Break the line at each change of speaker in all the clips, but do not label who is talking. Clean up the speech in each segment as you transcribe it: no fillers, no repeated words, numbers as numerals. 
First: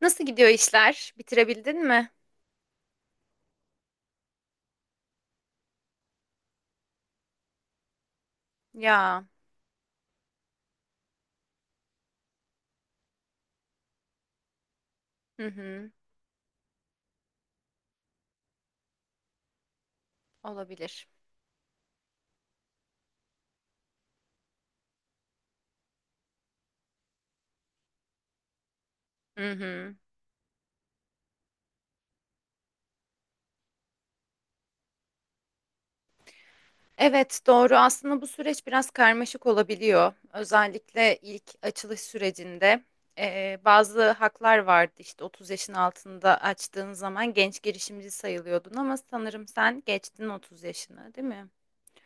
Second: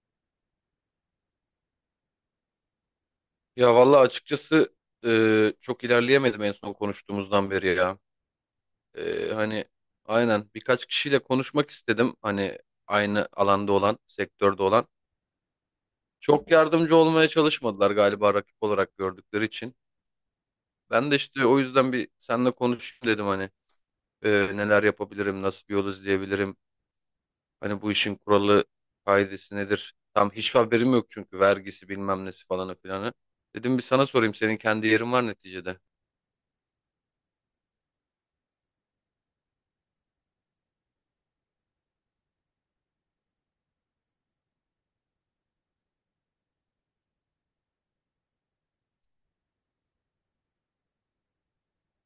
Nasıl gidiyor işler? Bitirebildin mi?
Ya vallahi açıkçası çok ilerleyemedim en son konuştuğumuzdan beri ya.
Ya,
E, hani aynen birkaç kişiyle konuşmak istedim. Hani aynı alanda olan, sektörde olan.
hı hı,
Çok yardımcı olmaya çalışmadılar galiba rakip olarak gördükleri için.
olabilir.
Ben de işte o yüzden bir seninle konuşayım dedim hani E, neler yapabilirim, nasıl bir yol izleyebilirim. Hani bu işin kuralı,
Hı
kaidesi
hı.
nedir? Tam hiçbir haberim yok çünkü vergisi bilmem nesi falanı filanı. Dedim bir sana sorayım, senin kendi yerin var neticede.
Evet, doğru. Aslında bu süreç biraz karmaşık olabiliyor. Özellikle ilk açılış sürecinde bazı haklar vardı. İşte 30 yaşın altında açtığın zaman genç girişimci sayılıyordun ama sanırım sen geçtin 30 yaşını, değil mi?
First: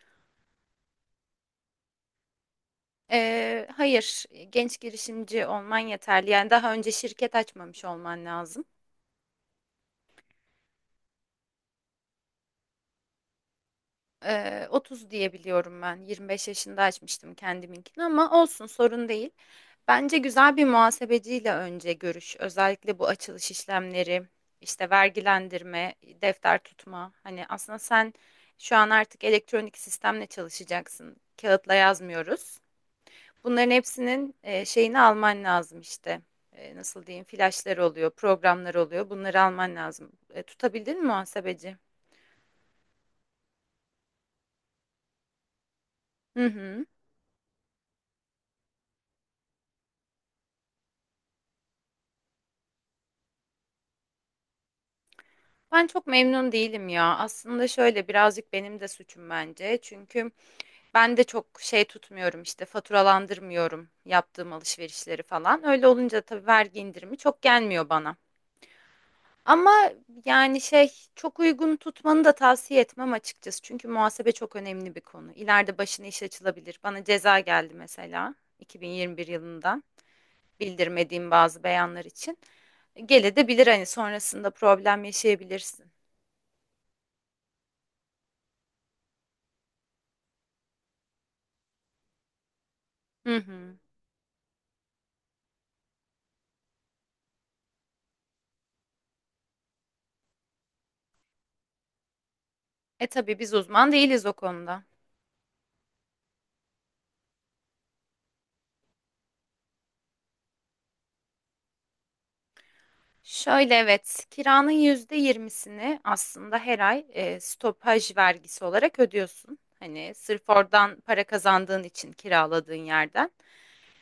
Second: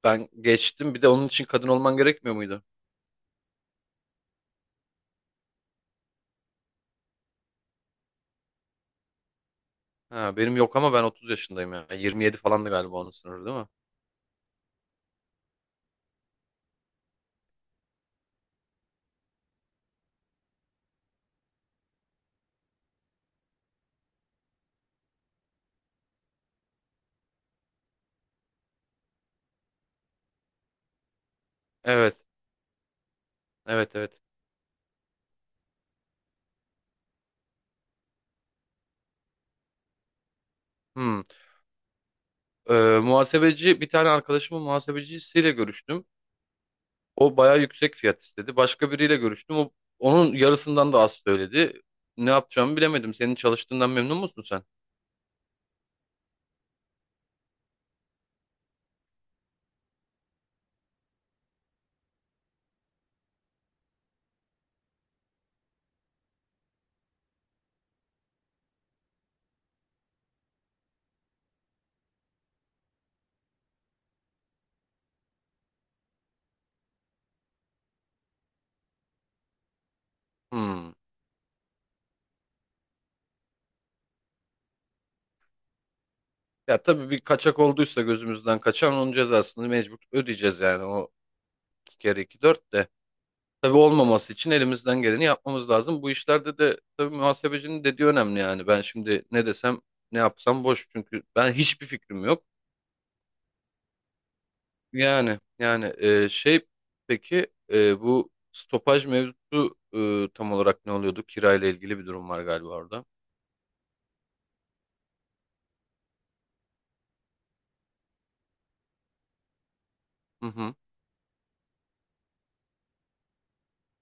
Ben geçtim, bir de onun için kadın olman gerekmiyor muydu?
Hayır, genç girişimci olman yeterli. Yani daha önce şirket açmamış olman lazım.
Ha, benim yok ama ben 30 yaşındayım ya. 27 falandı galiba onun sınırı, değil mi?
30 diyebiliyorum ben. 25 yaşında açmıştım kendiminkini ama olsun sorun değil. Bence güzel bir muhasebeciyle önce görüş. Özellikle bu açılış işlemleri, işte vergilendirme, defter tutma. Hani aslında sen şu an artık elektronik sistemle çalışacaksın. Kağıtla
Evet.
yazmıyoruz. Bunların
Evet, evet.
hepsinin şeyini alman lazım işte. Nasıl diyeyim? Flaşlar oluyor, programlar oluyor. Bunları alman lazım. Tutabildin mi
Hmm.
muhasebeci?
Ee, muhasebeci, bir tane arkadaşımın muhasebecisiyle görüştüm.
Hı hı.
O bayağı yüksek fiyat istedi. Başka biriyle görüştüm. Onun yarısından da az söyledi. Ne yapacağımı bilemedim. Senin çalıştığından memnun musun sen?
Ben çok memnun değilim ya. Aslında şöyle birazcık benim de suçum bence. Çünkü ben de çok şey tutmuyorum işte faturalandırmıyorum yaptığım alışverişleri falan. Öyle olunca tabii vergi indirimi çok gelmiyor bana. Ama yani şey çok uygun tutmanı da tavsiye etmem açıkçası. Çünkü muhasebe çok önemli bir konu. İleride başına iş açılabilir. Bana ceza geldi mesela 2021 yılından
Hmm.
bildirmediğim bazı beyanlar için. Gelebilir hani sonrasında problem yaşayabilirsin.
Ya tabii bir kaçak olduysa gözümüzden kaçan, onun cezasını mecbur ödeyeceğiz yani. O iki kere iki dört de.
Hı
Tabii
hı.
olmaması için elimizden geleni yapmamız lazım. Bu işlerde de tabii muhasebecinin dediği önemli yani. Ben şimdi ne desem ne yapsam boş çünkü ben hiçbir fikrim yok.
Tabii biz uzman değiliz o konuda.
Yani peki bu stopaj mevzusu tam olarak ne oluyordu? Kirayla ilgili bir durum var galiba orada.
Şöyle evet, kiranın %20'sini aslında her ay stopaj vergisi olarak ödüyorsun. Hani
Hı
sırf
hı.
oradan para kazandığın için kiraladığın yerden.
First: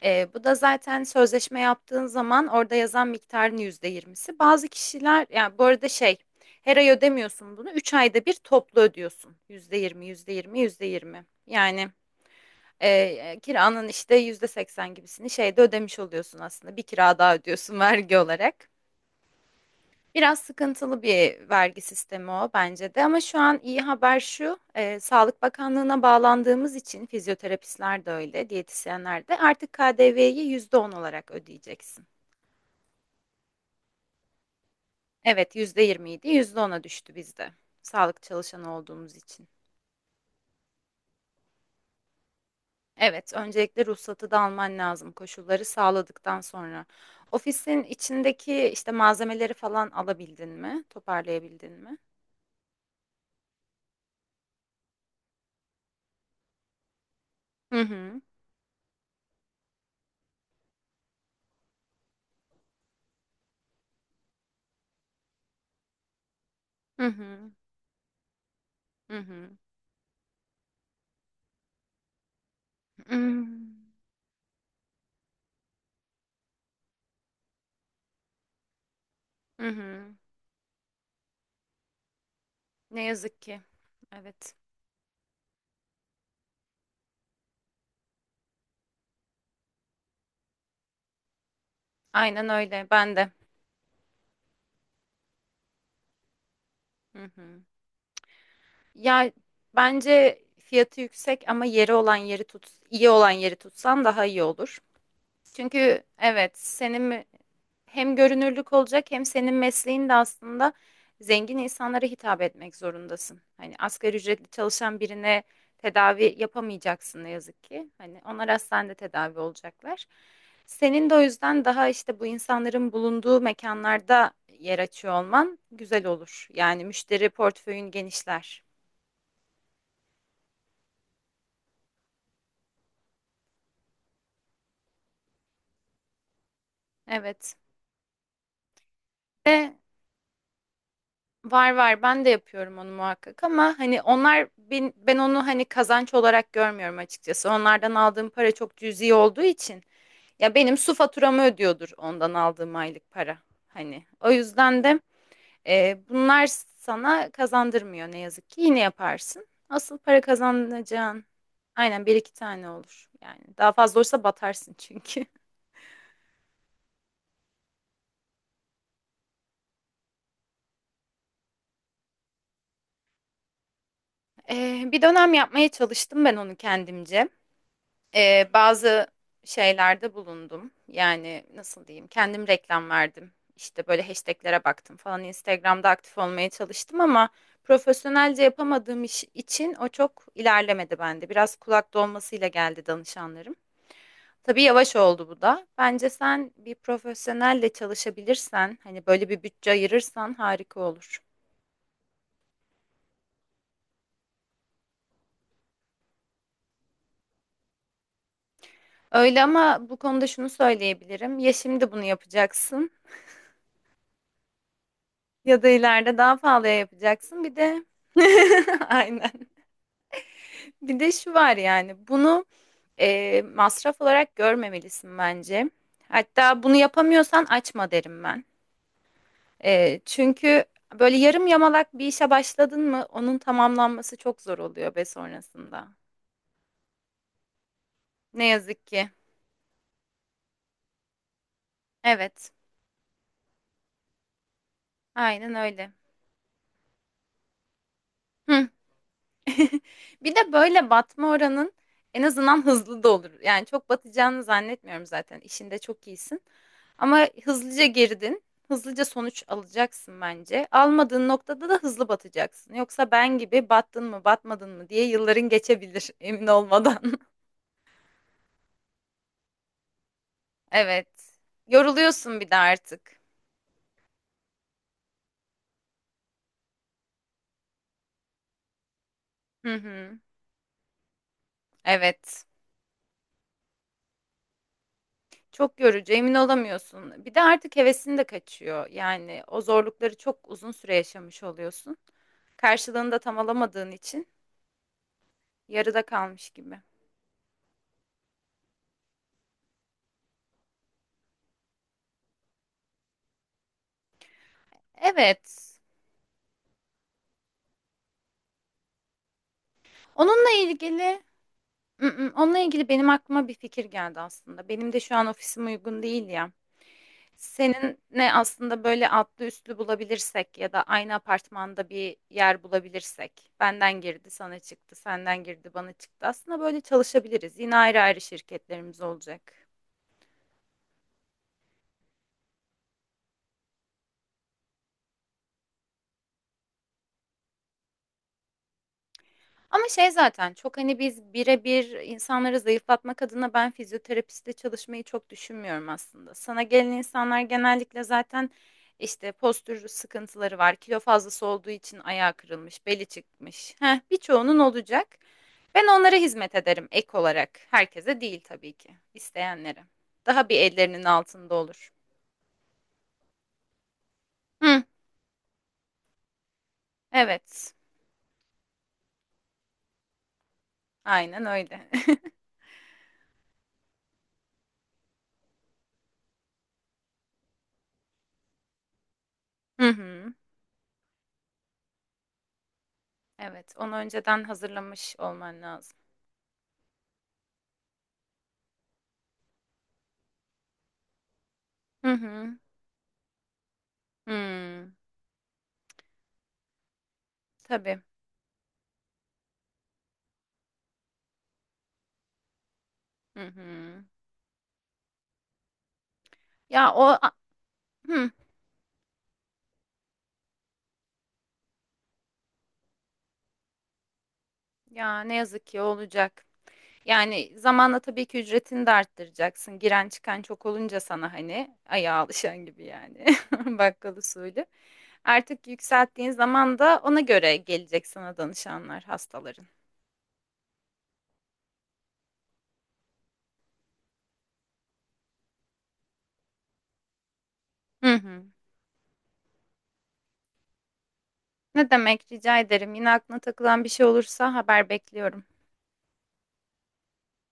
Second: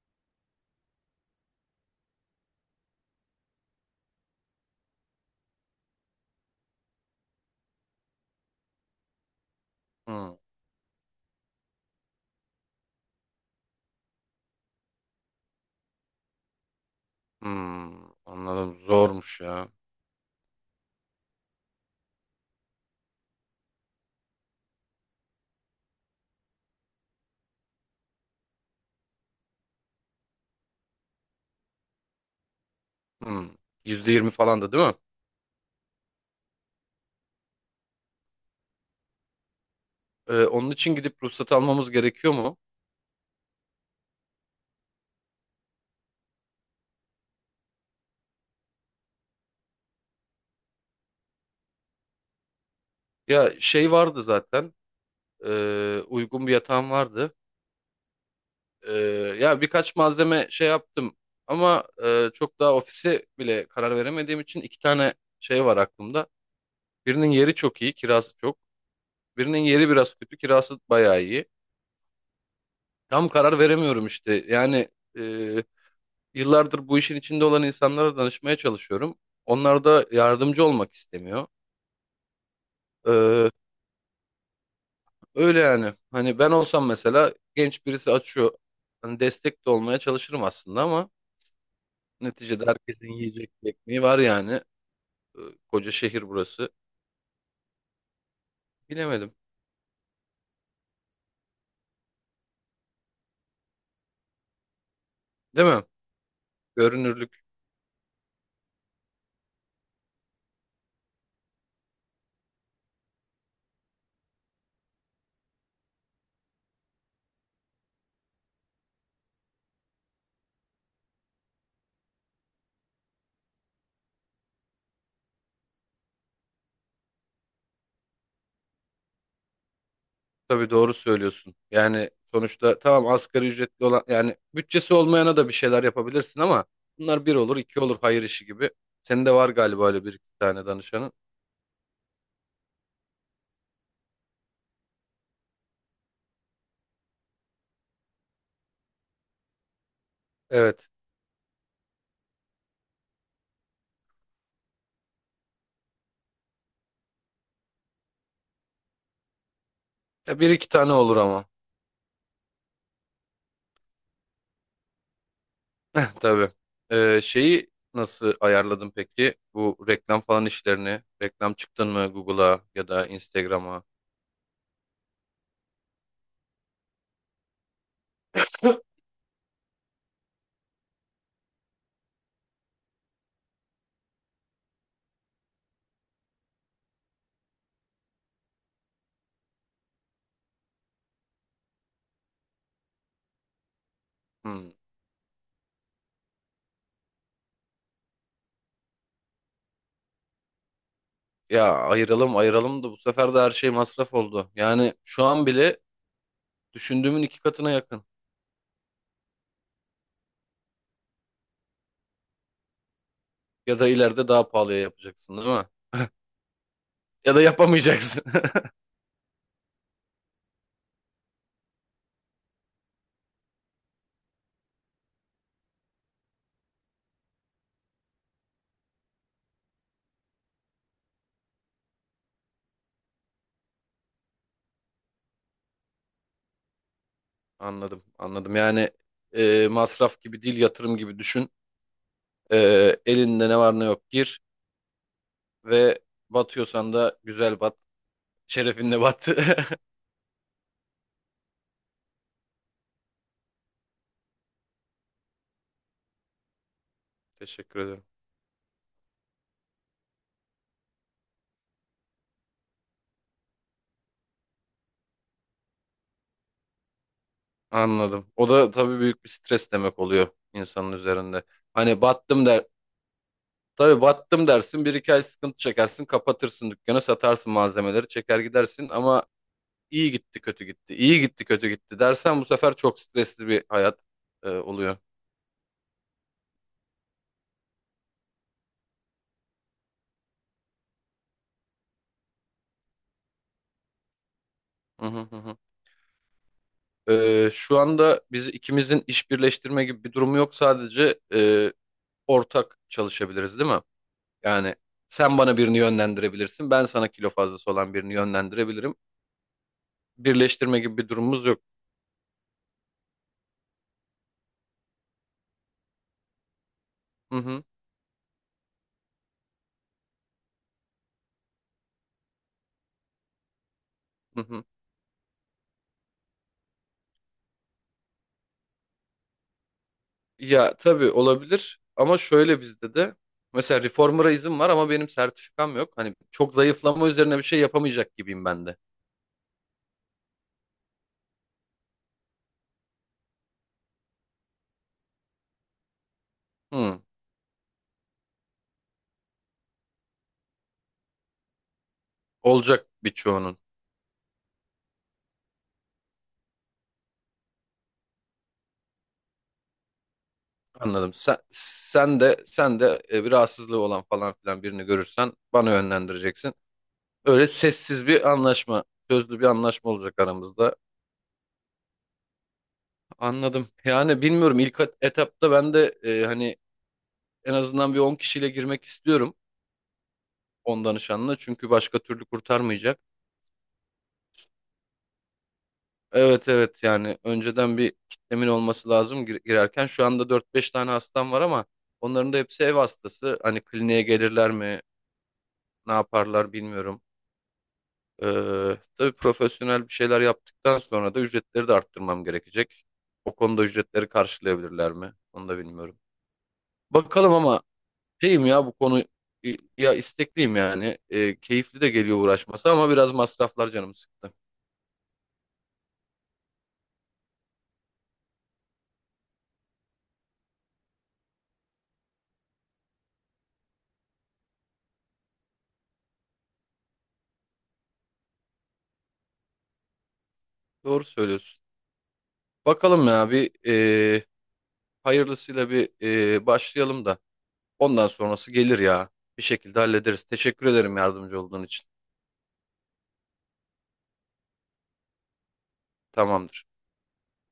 Bu da zaten sözleşme yaptığın zaman orada yazan miktarın %20'si. Bazı kişiler yani bu arada şey her ay ödemiyorsun bunu. 3 ayda bir toplu ödüyorsun. Yüzde yirmi, yüzde
Hı.
yirmi, yüzde yirmi. Yani. Kiranın işte %80 gibisini şeyde ödemiş oluyorsun aslında. Bir kira daha ödüyorsun
Hmm,
vergi olarak.
anladım. Zormuş ya.
Biraz sıkıntılı bir vergi sistemi o bence de ama şu an iyi haber şu Sağlık Bakanlığı'na bağlandığımız için fizyoterapistler de öyle, diyetisyenler de artık KDV'yi %10 olarak ödeyeceksin.
Hmm. %20 falan da değil mi?
Evet yüzde yirmi idi %10'a düştü bizde sağlık çalışanı olduğumuz için.
Onun için gidip ruhsat almamız gerekiyor mu?
Evet, öncelikle ruhsatı da alman lazım koşulları sağladıktan sonra. Ofisin içindeki işte malzemeleri falan alabildin mi? Toparlayabildin mi?
Ya şey vardı zaten. Uygun bir yatağım vardı.
Hı hı.
Ee, Ya birkaç malzeme şey yaptım ama çok daha ofise bile karar veremediğim için iki tane şey var aklımda.
Hı
Birinin
hı.
yeri çok iyi, kirası çok.
Hı hı.
Birinin yeri biraz kötü, kirası bayağı iyi. Tam
Hmm.
karar veremiyorum işte. Yani e, yıllardır bu işin içinde olan insanlara danışmaya çalışıyorum.
Hı
Onlar
hı.
da yardımcı olmak istemiyor.
Ne yazık
Ee,
ki. Evet.
Öyle yani. Hani ben olsam mesela genç birisi açıyor. Hani destek de olmaya çalışırım aslında ama
Aynen
neticede
öyle.
herkesin
Ben de.
yiyecek bir ekmeği var yani. e, Koca şehir burası.
Hı hı. Ya
Bilemedim.
bence fiyatı yüksek ama yeri olan yeri tut, iyi olan yeri tutsan daha iyi olur.
Değil mi?
Çünkü evet, senin mi?
Görünürlük,
Hem görünürlük olacak hem senin mesleğin de aslında zengin insanlara hitap etmek zorundasın. Hani asgari ücretli çalışan birine tedavi yapamayacaksın ne yazık ki. Hani onlar hastanede tedavi olacaklar. Senin de o yüzden daha işte bu insanların bulunduğu mekanlarda yer açıyor olman güzel olur. Yani müşteri portföyün genişler.
tabii doğru söylüyorsun. Yani sonuçta tamam, asgari ücretli olan yani bütçesi olmayana da bir şeyler yapabilirsin ama bunlar bir
Evet.
olur iki olur, hayır işi gibi. Senin de var
Ve
galiba öyle bir iki tane danışanın.
var var, ben de yapıyorum onu muhakkak ama hani onlar ben onu hani kazanç olarak görmüyorum açıkçası. Onlardan aldığım para çok cüzi olduğu için ya benim
Evet.
su faturamı ödüyordur ondan aldığım aylık para. Hani o yüzden de bunlar sana kazandırmıyor ne yazık ki yine yaparsın. Asıl para
Ya bir iki tane olur
kazanacağın
ama.
aynen bir iki tane olur yani daha fazla olursa batarsın çünkü.
Tabii. Şeyi nasıl ayarladın peki? Bu reklam falan işlerini. Reklam çıktın mı Google'a ya da Instagram'a?
Bir dönem yapmaya çalıştım ben onu kendimce. Bazı şeylerde bulundum. Yani nasıl diyeyim? Kendim reklam verdim. İşte böyle hashtaglere baktım falan. Instagram'da aktif olmaya çalıştım ama profesyonelce yapamadığım iş için o çok ilerlemedi bende. Biraz kulak dolmasıyla geldi danışanlarım. Tabii
Hmm.
yavaş oldu bu da. Bence sen bir profesyonelle çalışabilirsen, hani böyle bir bütçe ayırırsan harika olur.
Ya ayıralım ayıralım da bu sefer de her şey masraf oldu. Yani şu an bile düşündüğümün iki katına yakın.
Öyle ama bu konuda şunu söyleyebilirim. Ya şimdi bunu yapacaksın.
Ya da ileride daha pahalıya yapacaksın, değil
Ya da
mi?
ileride daha pahalıya
Ya da
yapacaksın. Bir de
yapamayacaksın.
aynen. Bir de şu var yani bunu masraf olarak görmemelisin bence. Hatta bunu yapamıyorsan açma derim ben. Çünkü böyle yarım yamalak bir işe başladın mı onun tamamlanması çok zor oluyor be sonrasında.
Anladım,
Ne
anladım.
yazık
Yani
ki.
masraf gibi değil, yatırım gibi düşün.
Evet,
E, Elinde ne var ne yok gir
aynen öyle.
ve batıyorsan da güzel bat.
Hı.
Şerefinle bat.
Bir de böyle batma oranın en azından hızlı da olur. Yani çok batacağını zannetmiyorum zaten. İşinde çok iyisin. Ama
Teşekkür
hızlıca
ederim.
girdin. Hızlıca sonuç alacaksın bence. Almadığın noktada da hızlı batacaksın. Yoksa ben gibi battın mı, batmadın mı diye yılların geçebilir emin olmadan.
Anladım. O da tabii büyük bir stres demek oluyor insanın
Evet.
üzerinde. Hani
Yoruluyorsun
battım
bir de
der.
artık.
Tabii battım dersin, bir iki ay sıkıntı çekersin, kapatırsın dükkanı, satarsın malzemeleri, çeker gidersin ama
Hı
iyi
hı.
gitti, kötü gitti, iyi gitti, kötü gitti dersen
Evet.
bu sefer çok stresli bir hayat oluyor.
Çok yorucu, emin olamıyorsun. Bir de artık hevesin de kaçıyor. Yani o zorlukları çok uzun süre yaşamış oluyorsun. Karşılığını da tam alamadığın için
Hı hı hı. Hı.
yarıda kalmış gibi.
Şu anda biz ikimizin iş birleştirme gibi bir durumu yok, sadece ortak çalışabiliriz, değil mi? Yani sen bana
Evet.
birini yönlendirebilirsin, ben sana kilo fazlası olan birini yönlendirebilirim.
Onunla
Birleştirme gibi bir
ilgili.
durumumuz yok.
Onunla ilgili benim aklıma bir fikir geldi aslında. Benim de şu an ofisim uygun değil ya.
Hı hı
Seninle aslında böyle altlı üstlü bulabilirsek ya da aynı apartmanda bir yer bulabilirsek. Benden girdi,
hı.
sana
Hı.
çıktı, senden girdi, bana çıktı. Aslında böyle çalışabiliriz. Yine ayrı ayrı şirketlerimiz olacak.
Ya tabii olabilir ama şöyle, bizde de mesela reformer'a izin var ama benim sertifikam yok. Hani çok zayıflama üzerine bir şey yapamayacak gibiyim ben de.
Ama şey zaten çok hani biz birebir insanları zayıflatmak adına ben fizyoterapiste çalışmayı çok düşünmüyorum aslında. Sana gelen
Hı,
insanlar genellikle zaten işte postür sıkıntıları var. Kilo fazlası olduğu için ayağı kırılmış,
olacak
beli
birçoğunun.
çıkmış. Heh, birçoğunun olacak. Ben onlara hizmet ederim ek olarak. Herkese değil tabii ki. İsteyenlere. Daha bir ellerinin
Anladım. Sen,
altında olur.
sen de sen de bir rahatsızlığı olan falan filan
Hı,
birini görürsen bana yönlendireceksin. Öyle
evet.
sessiz bir anlaşma, sözlü bir anlaşma olacak aramızda.
Aynen öyle.
Anladım. Yani bilmiyorum, ilk etapta ben de hani en azından bir 10 kişiyle girmek istiyorum,
Hı hı.
10 danışanla, çünkü başka türlü kurtarmayacak.
Evet, onu önceden hazırlamış olman lazım.
Evet, evet, yani önceden bir kitlemin olması lazım girerken. Şu anda dört beş tane hastam var ama
Hı
onların da
hı.
hepsi ev hastası. Hani kliniğe gelirler mi,
Hmm,
ne yaparlar bilmiyorum.
tabii.
Tabii profesyonel bir şeyler yaptıktan sonra da ücretleri de arttırmam gerekecek. O
Hı
konuda
hı.
ücretleri karşılayabilirler mi? Onu da bilmiyorum.
Ya
Bakalım ama
hı,
şeyim ya, bu konu, ya istekliyim yani. Keyifli de geliyor uğraşması ama biraz masraflar canımı sıktı.
ya ne yazık ki olacak. Yani zamanla tabii ki ücretini de arttıracaksın. Giren çıkan çok olunca sana hani ayağa alışan gibi yani. Bakkal usulü. Artık yükselttiğin zaman da ona göre gelecek sana danışanlar, hastaların.
Doğru söylüyorsun. Bakalım ya, bir hayırlısıyla bir başlayalım da ondan
Hı hı.
sonrası gelir ya. Bir şekilde hallederiz. Teşekkür ederim yardımcı olduğun için.
Ne demek rica ederim. Yine aklına takılan bir şey olursa haber bekliyorum.
Tamamdır.